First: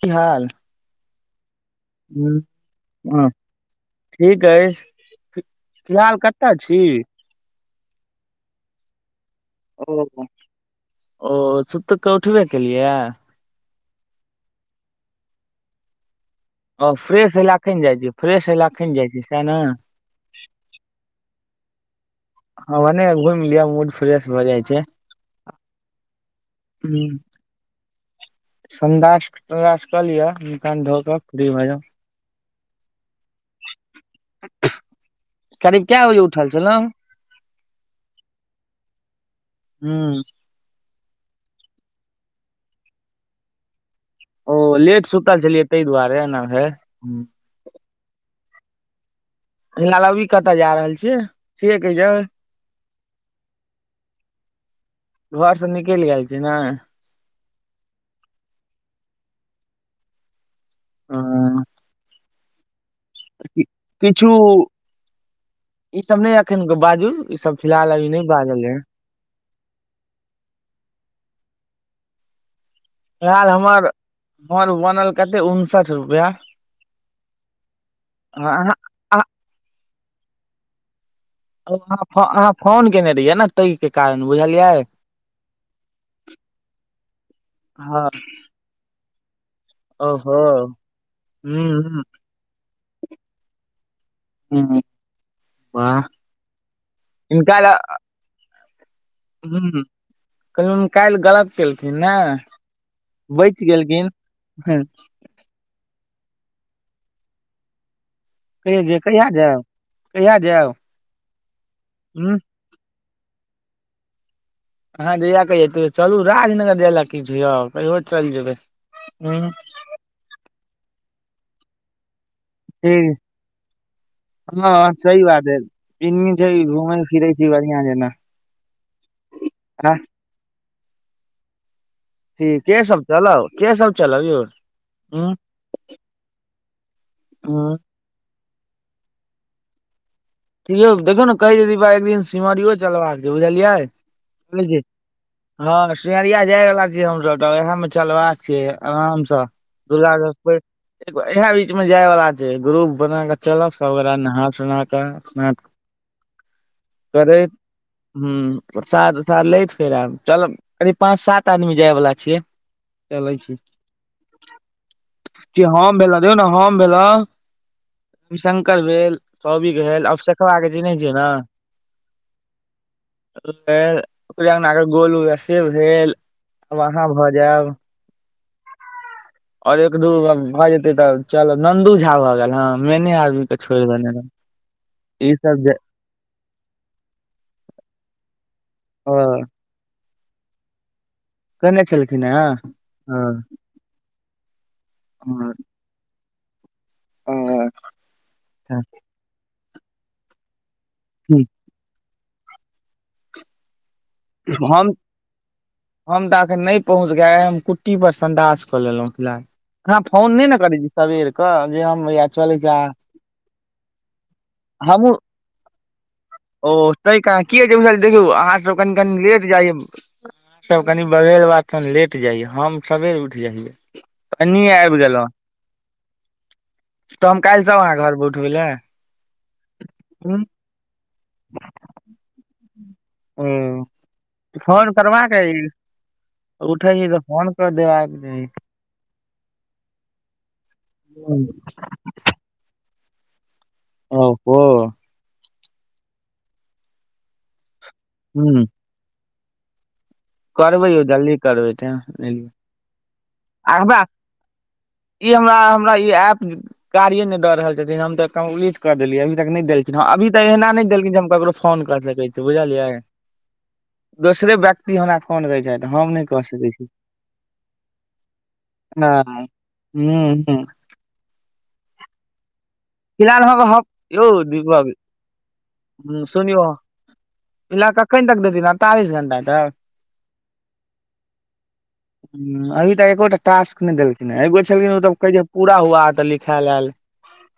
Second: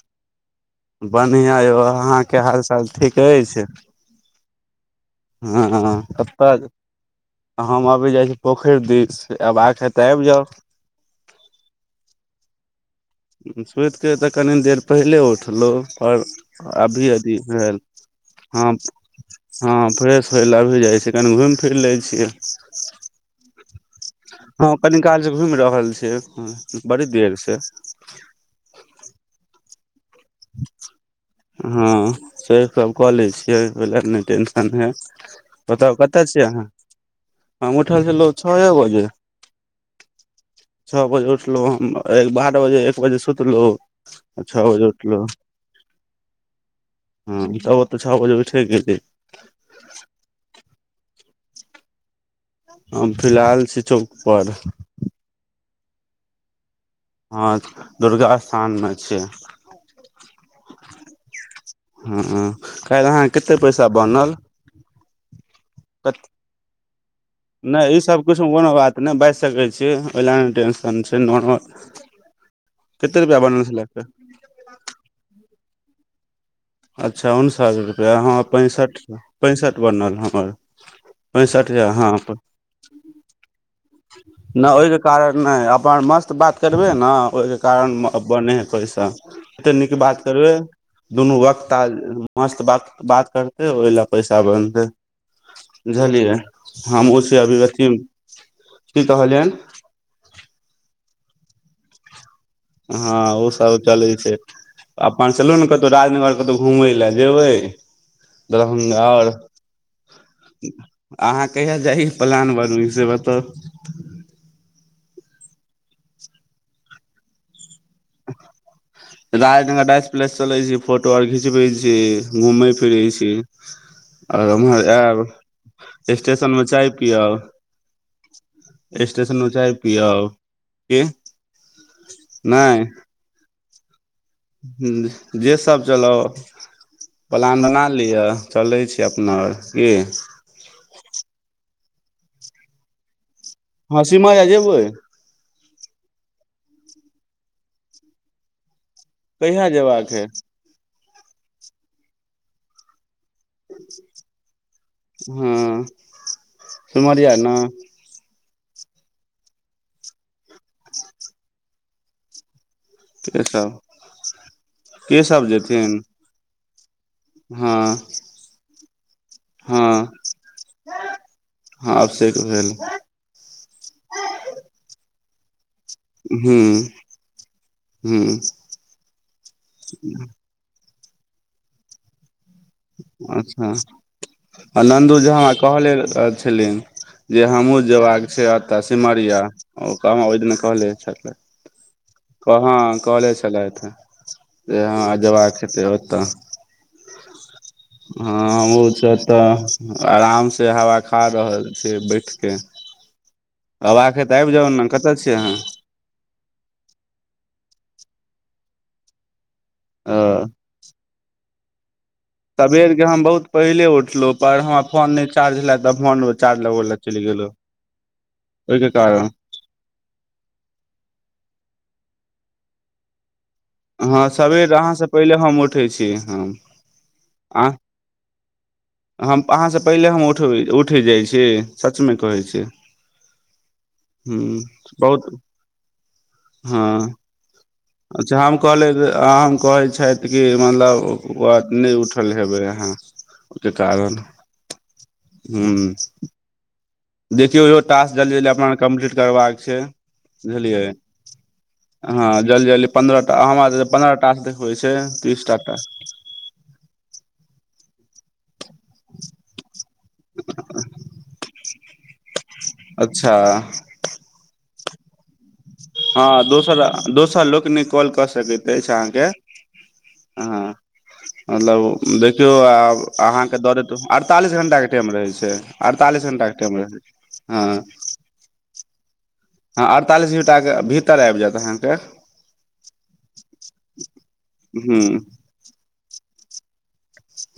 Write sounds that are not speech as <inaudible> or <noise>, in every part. की हाल बढ़ियाँ यौ अहाँके हालचाल ठीक ह अछि। ठीक अछि फिलहाल कतय छी हम अभी जाइ छी पोखरि दिस। आब आख ओ तऽ आबि हो जाउ ओ सुत कऽ उठबे केलियै। सुति के त कनी देर पहिले उठलौं पर ओ अभी अथी फ्रेश हय लए भेल एखन जाइ छी फ्रेश हय लए हँ एखन जाइ छी सएह ने हँ फ्रेश होयला अभी जाइ छियै कनी घूमि फिर लै छियै हँ भने घुमि लिय मूड फ्रेश भऽ जाइ हँ छै कनी काल से घुमि रहल छियै बड़ी देर से संदार <unintelligible> कऽ लिअ मुह कान धो कऽ फ्री भए जाउ हँ से सभ कऽ लै छियै ओइले नय टेंशन हय करीब बताउ कए बजे कतय छियै उठल अहाँ छलहुँ हम उठल छलौं छए बजे। हुँ छौ बजे उठलौं हम बारह बजे एक बजे सुतलौं आ छौ ओ बजे उठलौं। लेट सुतल छलियै ताहि दुआरे एना हय। हुँ तऽ ओत तऽ छौ बजे उइठे गेलै फिलहाल अभी कतऽ जा रहल छियै, छियै के यै <unintelligible> हम फिलहाल छी चौक पर घरसँ निकलि गेल छियै नय हँ दुर्गा स्थान मे छियै हुँ हुँ काल्हि अहाँके केते पैसा बनल किछु ई सब नय अखन बाजू ई सब फिलहाल नहि ई अभी सब नय किछु बाजू कोनो बात नय बाजि सकै छियै ओहि लय नय टेंशन छै नाॅर्मल फिलहाल हमर, हमर बनल कते उनसठ रुपैया अच्छा उनसठ रुपैया हँ पैंसठि पैंसठि बनल हमर पैंसठ यऽ हँ अहाँ फोन केने रहियै ने ताहि के कारण न बुझलियै ओहिके कारण नय अपन मस्त बात करबै ने ओहिके कारण हँ बने हइ पइसा जते नीक बात ओहो करबै दुनू वक्त आ ह मस्त ब बात करतै ओहि लए पैसा बनतै वाह बुझलियै हमहु छी अभीव्यक्ति हुँ काल्हि गलत केलथिन ने हँ ओ बचि सब चलै गेलखिन छै हँ चलू ने कतौ राजनगर कतौ घुमय लए जेबै कहिय जे दरभंगा कहिया आओर। जायब कहिया जायब अहाँ कहिया जाइ के ह प्लान बनाबै छी से बताउ। अहाँ जहिया कहियो तऽ चलू राजनगर जाय ले की छै यौ। कहियो चलि जेबै ह राजनगर राज प्लेस चलै छी फोटो आर घिचबै छी घूमै फिरै ठीक छी आओर उम्हर हँ आयब सही बात है एन्नी छै स्टेशन मे चाय घूमै फिरै पियब छी बढ़ियां जेना स्टेशन मे चाय आ पीयब की अथी के सब चलब के सब चलब यौ उं हुँ जे सब चलब प्लान बना ल लिअ चलै छी अपना आओर की कि यौ देखियौ न कहै छै दीपा एक दिन सिमरियो चलबाक छै बुझलियै हँ सिमरिया जेबै हँ सिमरिया जाय बला छियै हमसब त वएह मे चलबाक छै आराम सऽ कहिया दु जेबाक हे <unintelligible> इएह बीच मे जाय वाला छै ग्रुप बना क चलब सबगोटा नहा सोना क ह हँ सिमरिया कररे ने <unintelligible> हूं प्रसादा तसाद लति फेर आयब चलब करिब पाँच सात आदमी जाय बला छियै चलै के छी सब के सब कि जेथिन हम भेलौ देखियौ न हम भेलौं हँ रविशंकर भेल सौबिक हँ भेल अभिषेकबा के चिन्है छियै ने हँ अभिषेक भेल फेर ओकरे अंगना के गोलु से भेल हूं आब अहाँ भऽ जायब हूं आओर एक दूगो भऽ जेतै तऽ चल नन्दू झा भऽ गेल हं अच्छा आ नन्दू ई झा सब जे कहलनि अछि जे हमहुँ जेयबाक छै एतऽ ओ सिमरिया ओ कहाँ ओहि दिन कहले छल केने छलखिन हेँ कहां हँ कहले छलथि हे से हँ जयबाक हेतै ओतऽ हं हँ हमहु छ ओतऽ आराम से हवा खा ठीक। रहल छी बठि के अबाक अई त आबि जाउ ने हम कतऽ छियै अहाँ हम त एखन नय पहुँच किया कि हम कुट्टी पर संन्ढास कऽ लेलौं फिलहाल अहॉं फोन नय अ ने करै छी सबेर कऽ जे हम चलै छी सबेर के हम बहुत पहिले उठलू पर हमर हमहूँ फोन नय चार्ज छेलए तऽ फोन चार्ज लगबय लए चलि गेलौ देखू अहाँ सब कानी कनि लेट जाइय सब कनि बगल बात तनि लेट जाइय हम सबेर उठि जाइयै हँ सबेर अहाँसँ पहिले हम उठै छी हम तऽ हम काल्हि आंह् सब अहाँ घर पर उठबै लए हम अहाँसँ पहिले हम उठबै उठ उठि जाइ छी सच मे कहै छी ओ हूँ फोन बहुत करबाक अई हँ देबाक अच्छा रही हम कहलिय कहै छथि कि मतलब ओ बात नय उठल हेबै अहाँ ओईके कारण ओहो हूं देखियौ इहो टास्क जल्दी जल्दी ह अपना कम्प्लीट करबाक छै बुझलियै करबै यौ जल्दी करबै टाइम हँ नहि लिअ जल्दी जल्दी पन्द्रह टा हमरा त पन्द्रह टास्क होइछै ई तीस हमरा टा हमरा ई टास्क ऐप कार्ये नय दऽ रहल छथिन हम तऽ कम्पलीट कऽ देलियै अभी तक नय देलखिन अभी त एहना नय देलखिन जे हम ककरो फोन क सकै छी बुझलियै अच्छा दोसरे व्यक्ति हमरा फोन करै छथि हम नहि कऽ हँ सकै दोसर छी दोसर लोकनिक कॉल कऽ सकति अछि अहाँके हूं हूं हँ मतलब देखियौ आब फिलहाल अहाँके हम हम दौड़त यौ अड़तालीस घंटा के दीपक टाइम रहै छै अड़तालीस घंटा के टाइम रहै छै हँ कनि तक देथिन आब हँ अड़तालीस मिनटा के भीतर आबि जायत अहाँके हं अभी तक एकोटा टास्क नय देलखिन ह एगो छलखिन ओ त हूँ कहै छै पूरा हुआ तऽ लिखेऽल एल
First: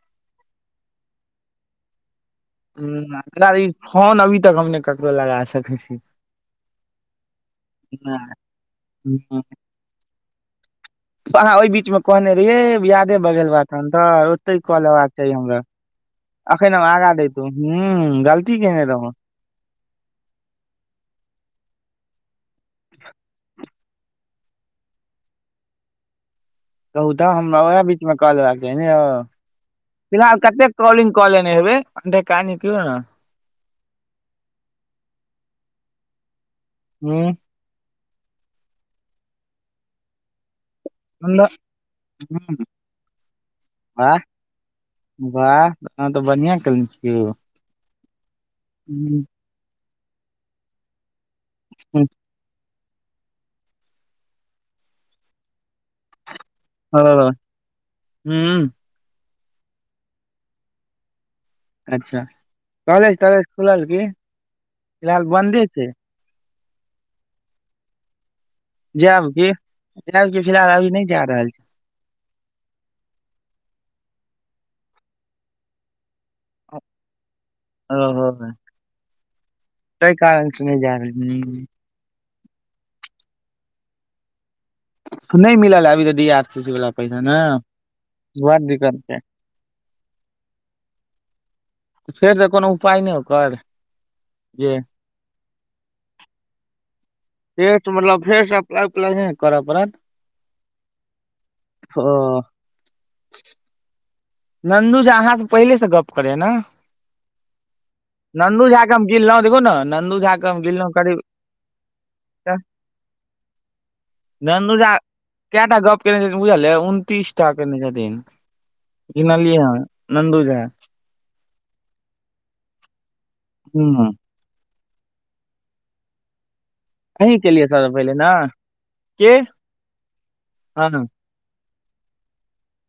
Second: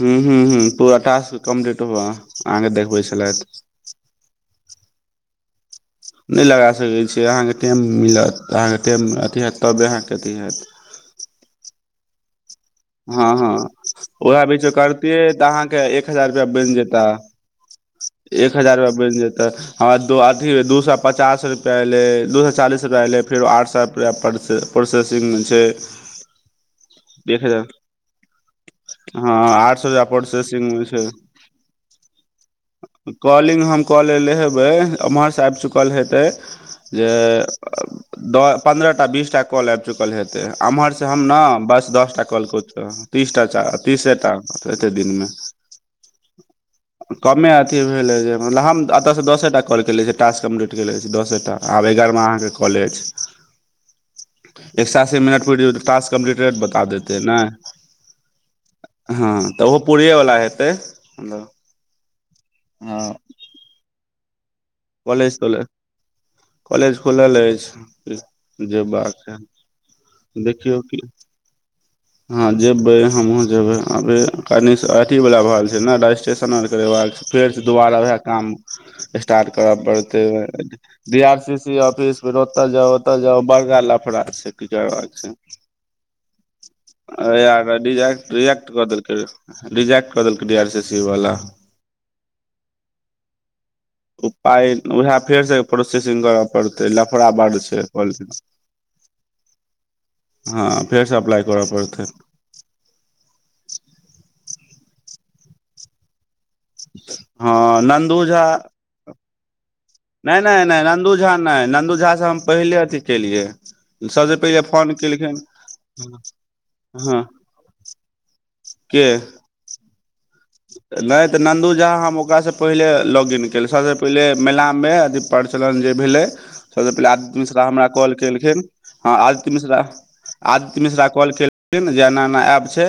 हूं हूं हूं पूरा टास्क कम्प्लीट हुआ आहांके देखबै छेलथि ह ई फोन अभी तक हम नै ककरो लगा सकै छी नै लगा सकैत छीयै अहाँकेँ टाइम मिलत अहाँकेँ टाइम अथि हएैत तबे अहाँकेँ अथि हएैत अहाँ ओय बीच मे कहने रहियै यादे हँ बग हँ बान तऽ <unintelligible> उएह ओते बीच कऽ लेबाक करतियै चाही तऽ हमरा अहाँके एक हजार रुपैआ बनि अखन हम जेता आगा दै हुॅं गलती केने रहौ तऽ हमरा दू अथी दू सए पचास रुपैआ एलै दू से चालीस रुपैआ एलै फेरो आठ एप प्रोसेसिंगमे छै, कहू तऽ एक हमरा हजार ओएह बीच मे कलेबाक चाही है ने यौ हँ आठ सए रुपैआ फिलहाल कते प्रोसेसिंगमे छै कॉलिंग क ले ने हेबै अनठेकानी कहीयौ न कॉलिंग हम कॉलैले हेबै एम्हरसँ आबि चुकल हेतै जे ने द पन्द्रह टा बीस टा कॉल आईब‌चुकल हेतै एम्हर से हम ने बस दस टा कॉल क तऽ तीसटा तीसेटा एते दिनमे हँ तऽ बढ़िआं केने यौ कमे अथी भेलै जे मतलब हम एतऽसँ दसेटा कॉल केले छी टास्क कम्प्लीट केनेे छी दसेटा आब हँ एगारह अहाँके कॉल अछि एक से अस्सी मिनट प तास कम्प्लीटेड रेट बता देते है नै हूँ हँ तऽ ओहो पूरिये वाल्ला हेतै मलब अच्छा कलेज तलेज खुलल कि कॉलेज खो कॉलेज खुलल अछि जेबाक जायब की जायब की हइ फिलहाल देखियौ अभी नहि की जा रहल छी ह जेबै हमहु जेबै कनी अथी वाल्ला भ रहल छै न रजिस्ट्रेशन करेबाक फेर स दुबारा उहे ओ काम ताहि परतै कारण से नहि जा रहल डी आर सी हम्म, सी ऑफिस मे ओतऽ जाउ ओतऽ जाउ बड़गा लफड़ा छै की करबाक नहि मिलल अभी तऽ डी आर सी सी वाला पैसा ने अरे यार रिजेक्ट बड़ रिजेक्ट कऽ दिक्कत देलकै छै र, रिजेक्ट कऽ देलकै डी आर सी सी वाला त फेरसँ कोनो उपाय नै ओकर। ओ पाइ जे उहे फेर से प्रोसेसिंग करब, पड़तै लफड़ा बढ़ फेर छै से मतलब फेर से अप्लाई उप्लाई नहि करऽ पड़त <unintelligible> हँ फेरस‌ अप्लाइ करऽ पड़तै ओ नन्दू झा अहाँ स पहिले से गप करै‌ य न हँ नन्दु झा गिल <unintelligible> न नै नै नै नन्दू झा नै नन्दू झाँ हम पहिले अथी केलियै सभसँ पहिले फोन केलखिन कूटा गप्प कने छथिन बुझल यै हँ उनतीसटा कयने छथिन गिनलीयै हन नन्दू झा नै तऽ नन्दू झा हम ओकरासँ पहिले लॉग-इन केलीयै सबसे हूँ पहिले मेलामे अथी प्रचलन जे भेलै सबसँ पहिले अहीं आदित्य केलियै मिश्रा हमरा सबसँ पहिले कॉल ने केलखिन हँ के आदित्य मिश्रा आदित्य हँ हँ मिश्रा कॉल केल <unintelligible> जे एना एना एप छै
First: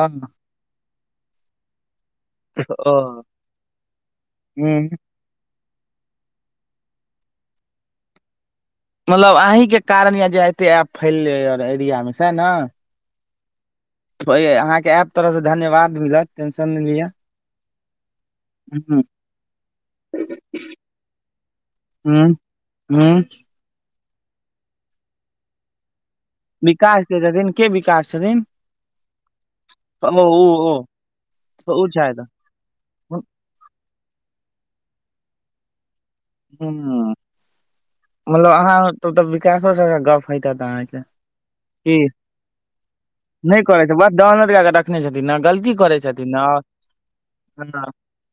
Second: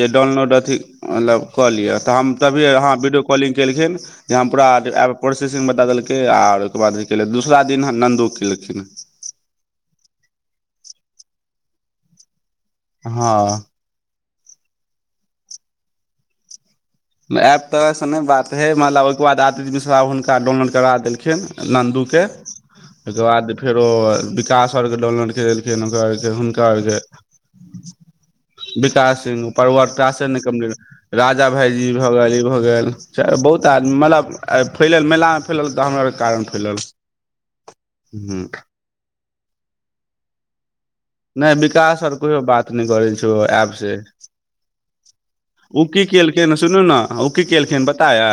जे डाउनलोड अथी मतलब कऽ लिअ तऽ हम तभिए अहाँ ओ वीडियो कॉलिंग केलखिन जे हम पूरा जे हूँ आब प्रसेसिंग बता देलकै आर ओहिके बाद भी केलै दोसरा दिन नन्दो केलखिन मतलब अहीं कारण य जे एते एप फैललै एरियामे सेह नऽ हँ अहाँ के ऐप तरह से धन्यवाद मिलत टेंन नै लीअ एप तरहसँ नै बात हइ मतलब ओहिके बाद आदित्य मिश्रा हुनका डाउनलोड करा देलखिन नन्दूके उं बाद फेरो विकास आओर के डाउनलोड गेल के आर हुनका आर के विकास छथिन के विकास छथिन विकास सिंह ओ परवर्वता से ओ कम ओ राजा ओ भाईजी छथि भ गेल <unintelligible> हूं फैलल ह मतलब अहाँ तब तऽ विकासो सब सऽ गप होईत हेऽत अहाँके नय की विकास आओर कहियो बात नय करै छै नहि ऐप करै से छै बस डाउनलोड कए कऽ रखने छथिन ने गलती उ करै की छथिन ने केलखिन सुनू ने उ की केलखिन पता य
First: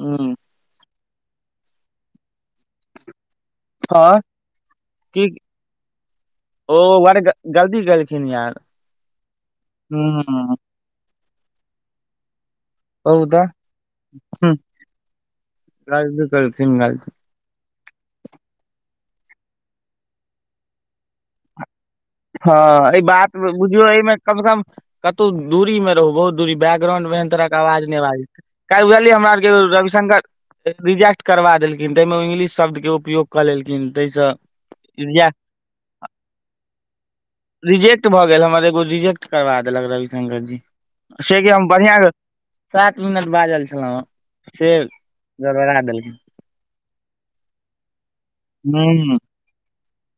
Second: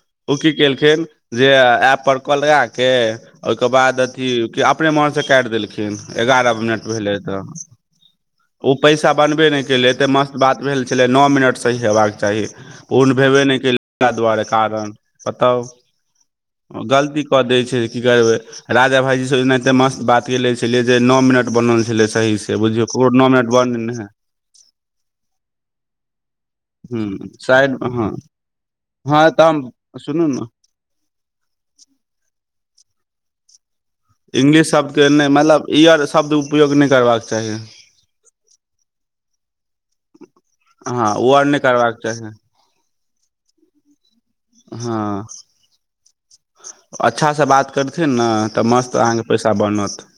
हूं उ की केलखिन जे ऐप पर कॉल लगा के के ओईके बाद ह अथी अपने मोनसँ की काटि देलखिन एगारह ओ मिनट भेलयि वर तऽ गलती केलखिन यार ओ पैसा बनबे नय केलै एते मस्त ह बात भेल छलै न मिनट सही हेबाक चाही पूर्ण कहू भेबे तऽ नय केलै तेहे दुआरे कारण बताउ गलती केलखिन गलती कऽ दै छै की करबै राजा भाईजी सऽ एनाहिते मस्त बात केले छलै जे नौ मिनट बनल सही से हँ बुझियौ एहि ककरो न बात मिनट बन बुझियौ है एहिमे कम सऽ कम कतौ दूरी मे रहबौ बैग्राउंड ह मे एहन तरह के साइड आवाज नय हँ बाजै छै बुझलियै हँ हमरा आर तऽ के हम सुनू ने रविशंकर रिजेक्ट करबा देलखिन तै में ओ इंग्लिश शब्द के उपयोग कऽ लेलखिन तै सऽ इंगलिश शब्द के नय मतलब ईयर शब्द उपयोग नय करबाक चाही रिजेक्ट भऽ गेल हमर एगो रिजेक्ट करबा देलक रविशंकर जी हँ ओ से आर कि नहि हम करबाक बढ़िआँ चाही सात मिनट बाजल छलौं हेँ हँ अच्छा सऽ बात करथिन न तऽ मस्त हूँ अहाँके पैसा बनत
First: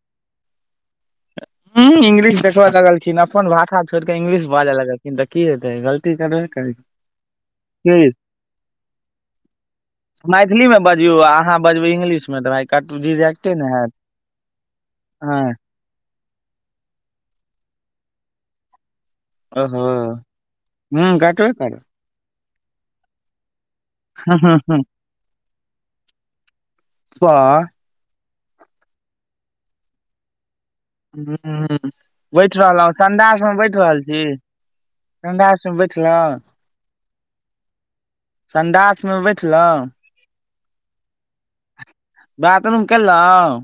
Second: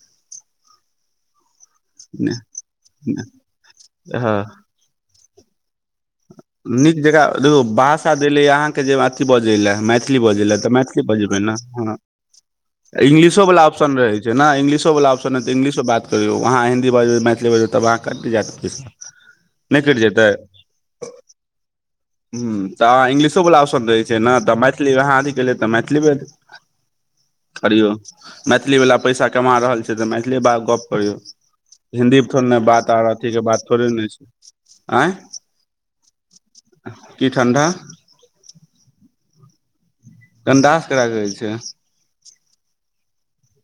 हुं इंग्लिश देखऽ लगलखिन अपन भाषा छोड़ि कऽ हँ इंग्लिश बाजऽ लगलखिन तऽ की हेतै गलती तऽ रहै नीक जकाँ देखियौ भाषा देलैए अहाँकेँ जे अथी बजय लेऽ मैथिली बजय लेऽ तऽ मे मैथिली बजियौ आ बजबै ने अहाँ बजबै हँ इंग्लिश मे तऽ भाय कट इंग्लिशो रिजेक्टे वला ने हैत ऑप्शन रहै छै न इंग्लिशो वला ऑप्शन हेतै हँ इंग्लिश मे बात कहियो अहाँ हिन्दी बाजबू मैथिली बाजबै तब वहाँ कटि जायत पैसा नय ओहो कटि जेतै हूँ काटबे करत हूं तऽ अहाँ इंग्लिशोवला ऑप्शन रहै छै ने तऽ हूँ हूँ मैथिली अहाँ अथी केलियै तऽ मैथिली मे सऽ करियौ मैथिलीवला पैसा कमा रहल छै तऽ मैथिली बला गऽप हूं बैठ रहलौ आर अथी के संडास मे बात बठि थोड़े रहल ने छी छै आँय संडास बैठलौं की ठण्डा संडास मे बैठलौं संडास ककरा कहै छै बाथरूम केलौं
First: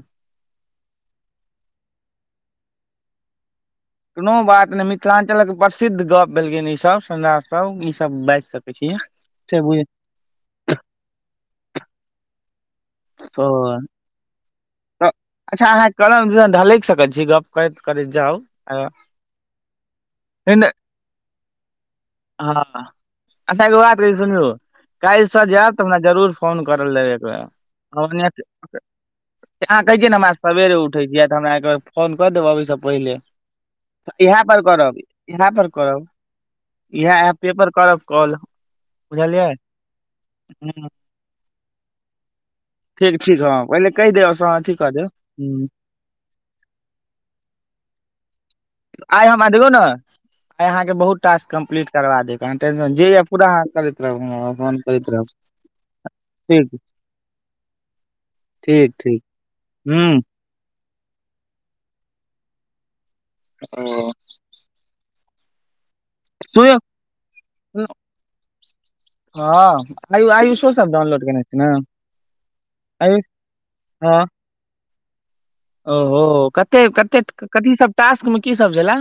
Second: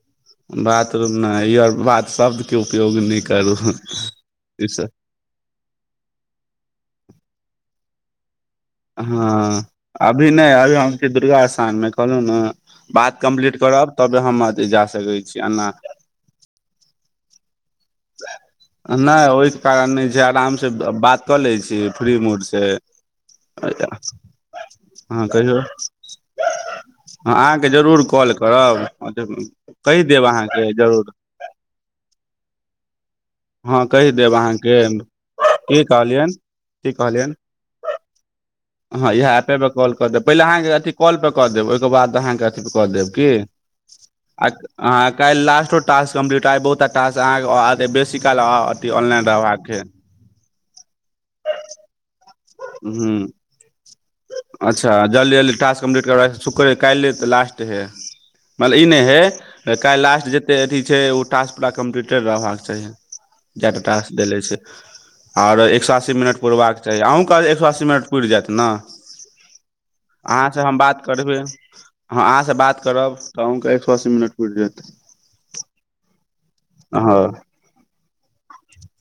बाथरूम नै ई आर बात शब्दके उपयोग नय करू कोनो बात नय मिथिलाञ्चलक प्रसिद्ध गऽप भेलियैन ईसभ सुनला सभ ईसभ बाजि सकै छी से हँ बुझ अभी नय अभी हम छी दुर्गा स्थान मे कहलौं न बात ओ कम्प्लीट करब तबे हम अथि जाय तऽ अच्छा अहाँ कलम दिसँ ढलकि सकै छी गऽप करति नय ओई कारण नय छै आराम से बात कऽ लै छी फ्री मूड से आ तैके बाद ई सुनियौ हँ काल्हिसँ कहियौ जायब तऽ हमरा जरूर फोन कऽर लेब एक बेर <unintelligible> ह त अहाँ कहै छियै ने हमरा सवेरे उठै छियै तऽ हमरा एक बेरि फोन कऽ देब अबै सँ पहिले हँ कहि देब इहा पर अहाँके करब इहा पर की करब कहलियनि की इहा कहलियनि ऐपे पर करब कॉल हँ इएह बुझलियै एपेपर कॉल कऽ देब पहिले अहाँकेँ अथी कॉल कऽ देब ओहिके बाद अहाँकेँ अथी पर कऽ देब कि ओईले कहि देब से आ अथी कऽ देब हं काल्हि ह लास्टो टास्क कम्प्लीट आ बहुत टास्क अहाँके बेसी काल ऑनलाइन आइ रहब हमआ देखियौ न अहाँके आय अहाँके बहुत टास्क कम्प्लीट करवा देब अहाॅं टेन्सन जे ये हूँ पूरा अहाॅं अच्छा जल्दी जल्दी टास्क कम्प्लीट करबायब ठीक शुक्रे काल्हि तऽ लास्ट है मतलब ई ठीक नय ठीक है काइल हूँ लास्ट जे ते अथी छै उ टास्क पूरा कम्प्लीटेड रहबाक चाही जेऽटा टास्क देले छै आर एक सए अस्सी मिनट तू पुरबाक चाही अहूंके एक सए अस्सी मिनट पुरि जायत ने हँ आयु अहाँ से आयुषो हम सब बात डाउनलोड करबै केने छै ने अहाँस बात करब आयुष तँ अहुॅंक एक सए अस्सी हाँ मिनट पुरि जायत ओहो कते कते कथी सब टास्क मे की सब छेला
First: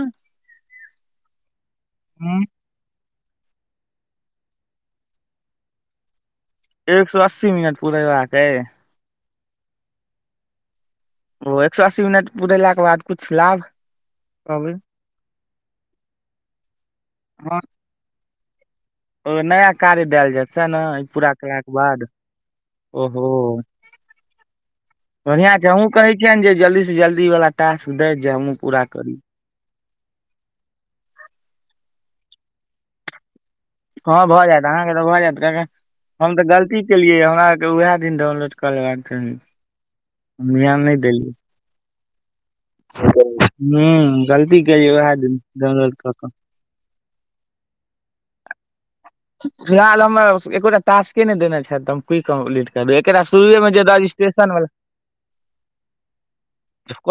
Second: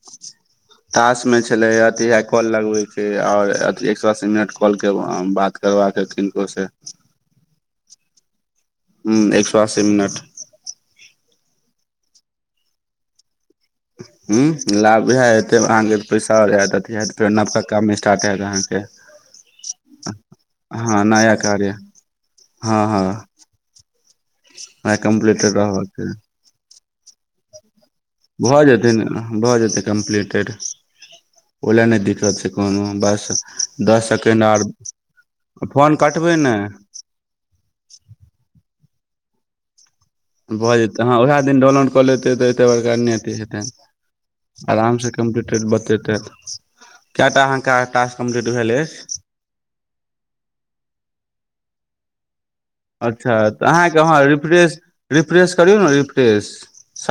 टास्क मे छलै आ अथी येहे काॅल लगबै आओर अथि एक सए अस्सी मिनट कॉल के बात करबाक यै किनको से एक सए अस्सी मिनट पूरेबाक अइ हूं एक सए अस्सी मिनट ओ एक सए अस्सी मिनट पुरेलाके बाद किछ लाभ कहबै हुं लाभ उहे हेतै अहाँके पैसा एत अथि हेऽत फेर हँ नबका काम मे स्टार्ट हेऽत अहाँके ओ नया काज देल जाइत सेह न हँ ई पूरा नया कार्य केलाक बाद हँ हँ ओहो आ बढ़िया कम्प्लीटेड छै रहबाक हमहू चाही। कहै छियनि जे जल्दी सँ जल्दी वाला टास्क दै भऽ जेतनि भऽ जेतै कम्प्लीटेड ओ लए नय दिक्कत छै कोनो बस दस हं भ सेकेण्ड आर जायत अहाँके तऽ भ जायत कियाकि फोन कटबै हम तऽ ने गलती केलियै हमरा आरके उहे दिन डाउनलोड क लेबाक चाही भऽ ध्यान नहि जेतै हँ देलियै उएह दिन डाउनलोड कऽ लेते तऽ एते बड़का नय अथि हेते हूँ गलती केलियै आराम से उएह दिन कम्पलिट फेर डाउनलोड कऽ कऽ बतेतथि केऽटा अहाँके टास्क कम्प्लीट भेल अय फिलहाल हमर एकोटा टास्के नय देने छथि तऽ हम कि अच्छा तऽ अहाँके अहाँ वला रिफ्रेश रिफ्रेश करियौ ने रिफ्रेश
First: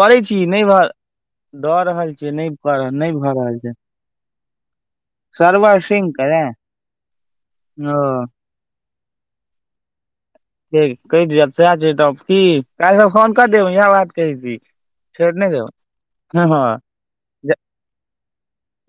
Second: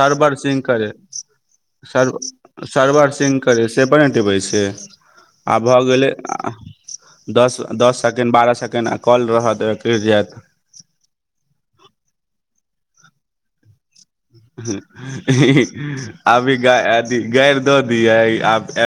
करै छी सिंक नहि भऽ करे दऽ सर रहल छियै नहि सरवर नहि भऽ सिंक रहल करे छै से पर नय टिपै छियै आब भऽ सर्वर सिंक गेलै करै दस ओ दस सेकेण्ड बारह सेकेण्ड आ कॉल रऽहऽ आ कटि जायत कहि देब सएह छै तब की काल्हि सब फोन कऽ देब ईएह बात कहै छी हा छोड़ि नहि देब <unintelligible> हँ अभी हँ आ गड़ दऽ दिय आ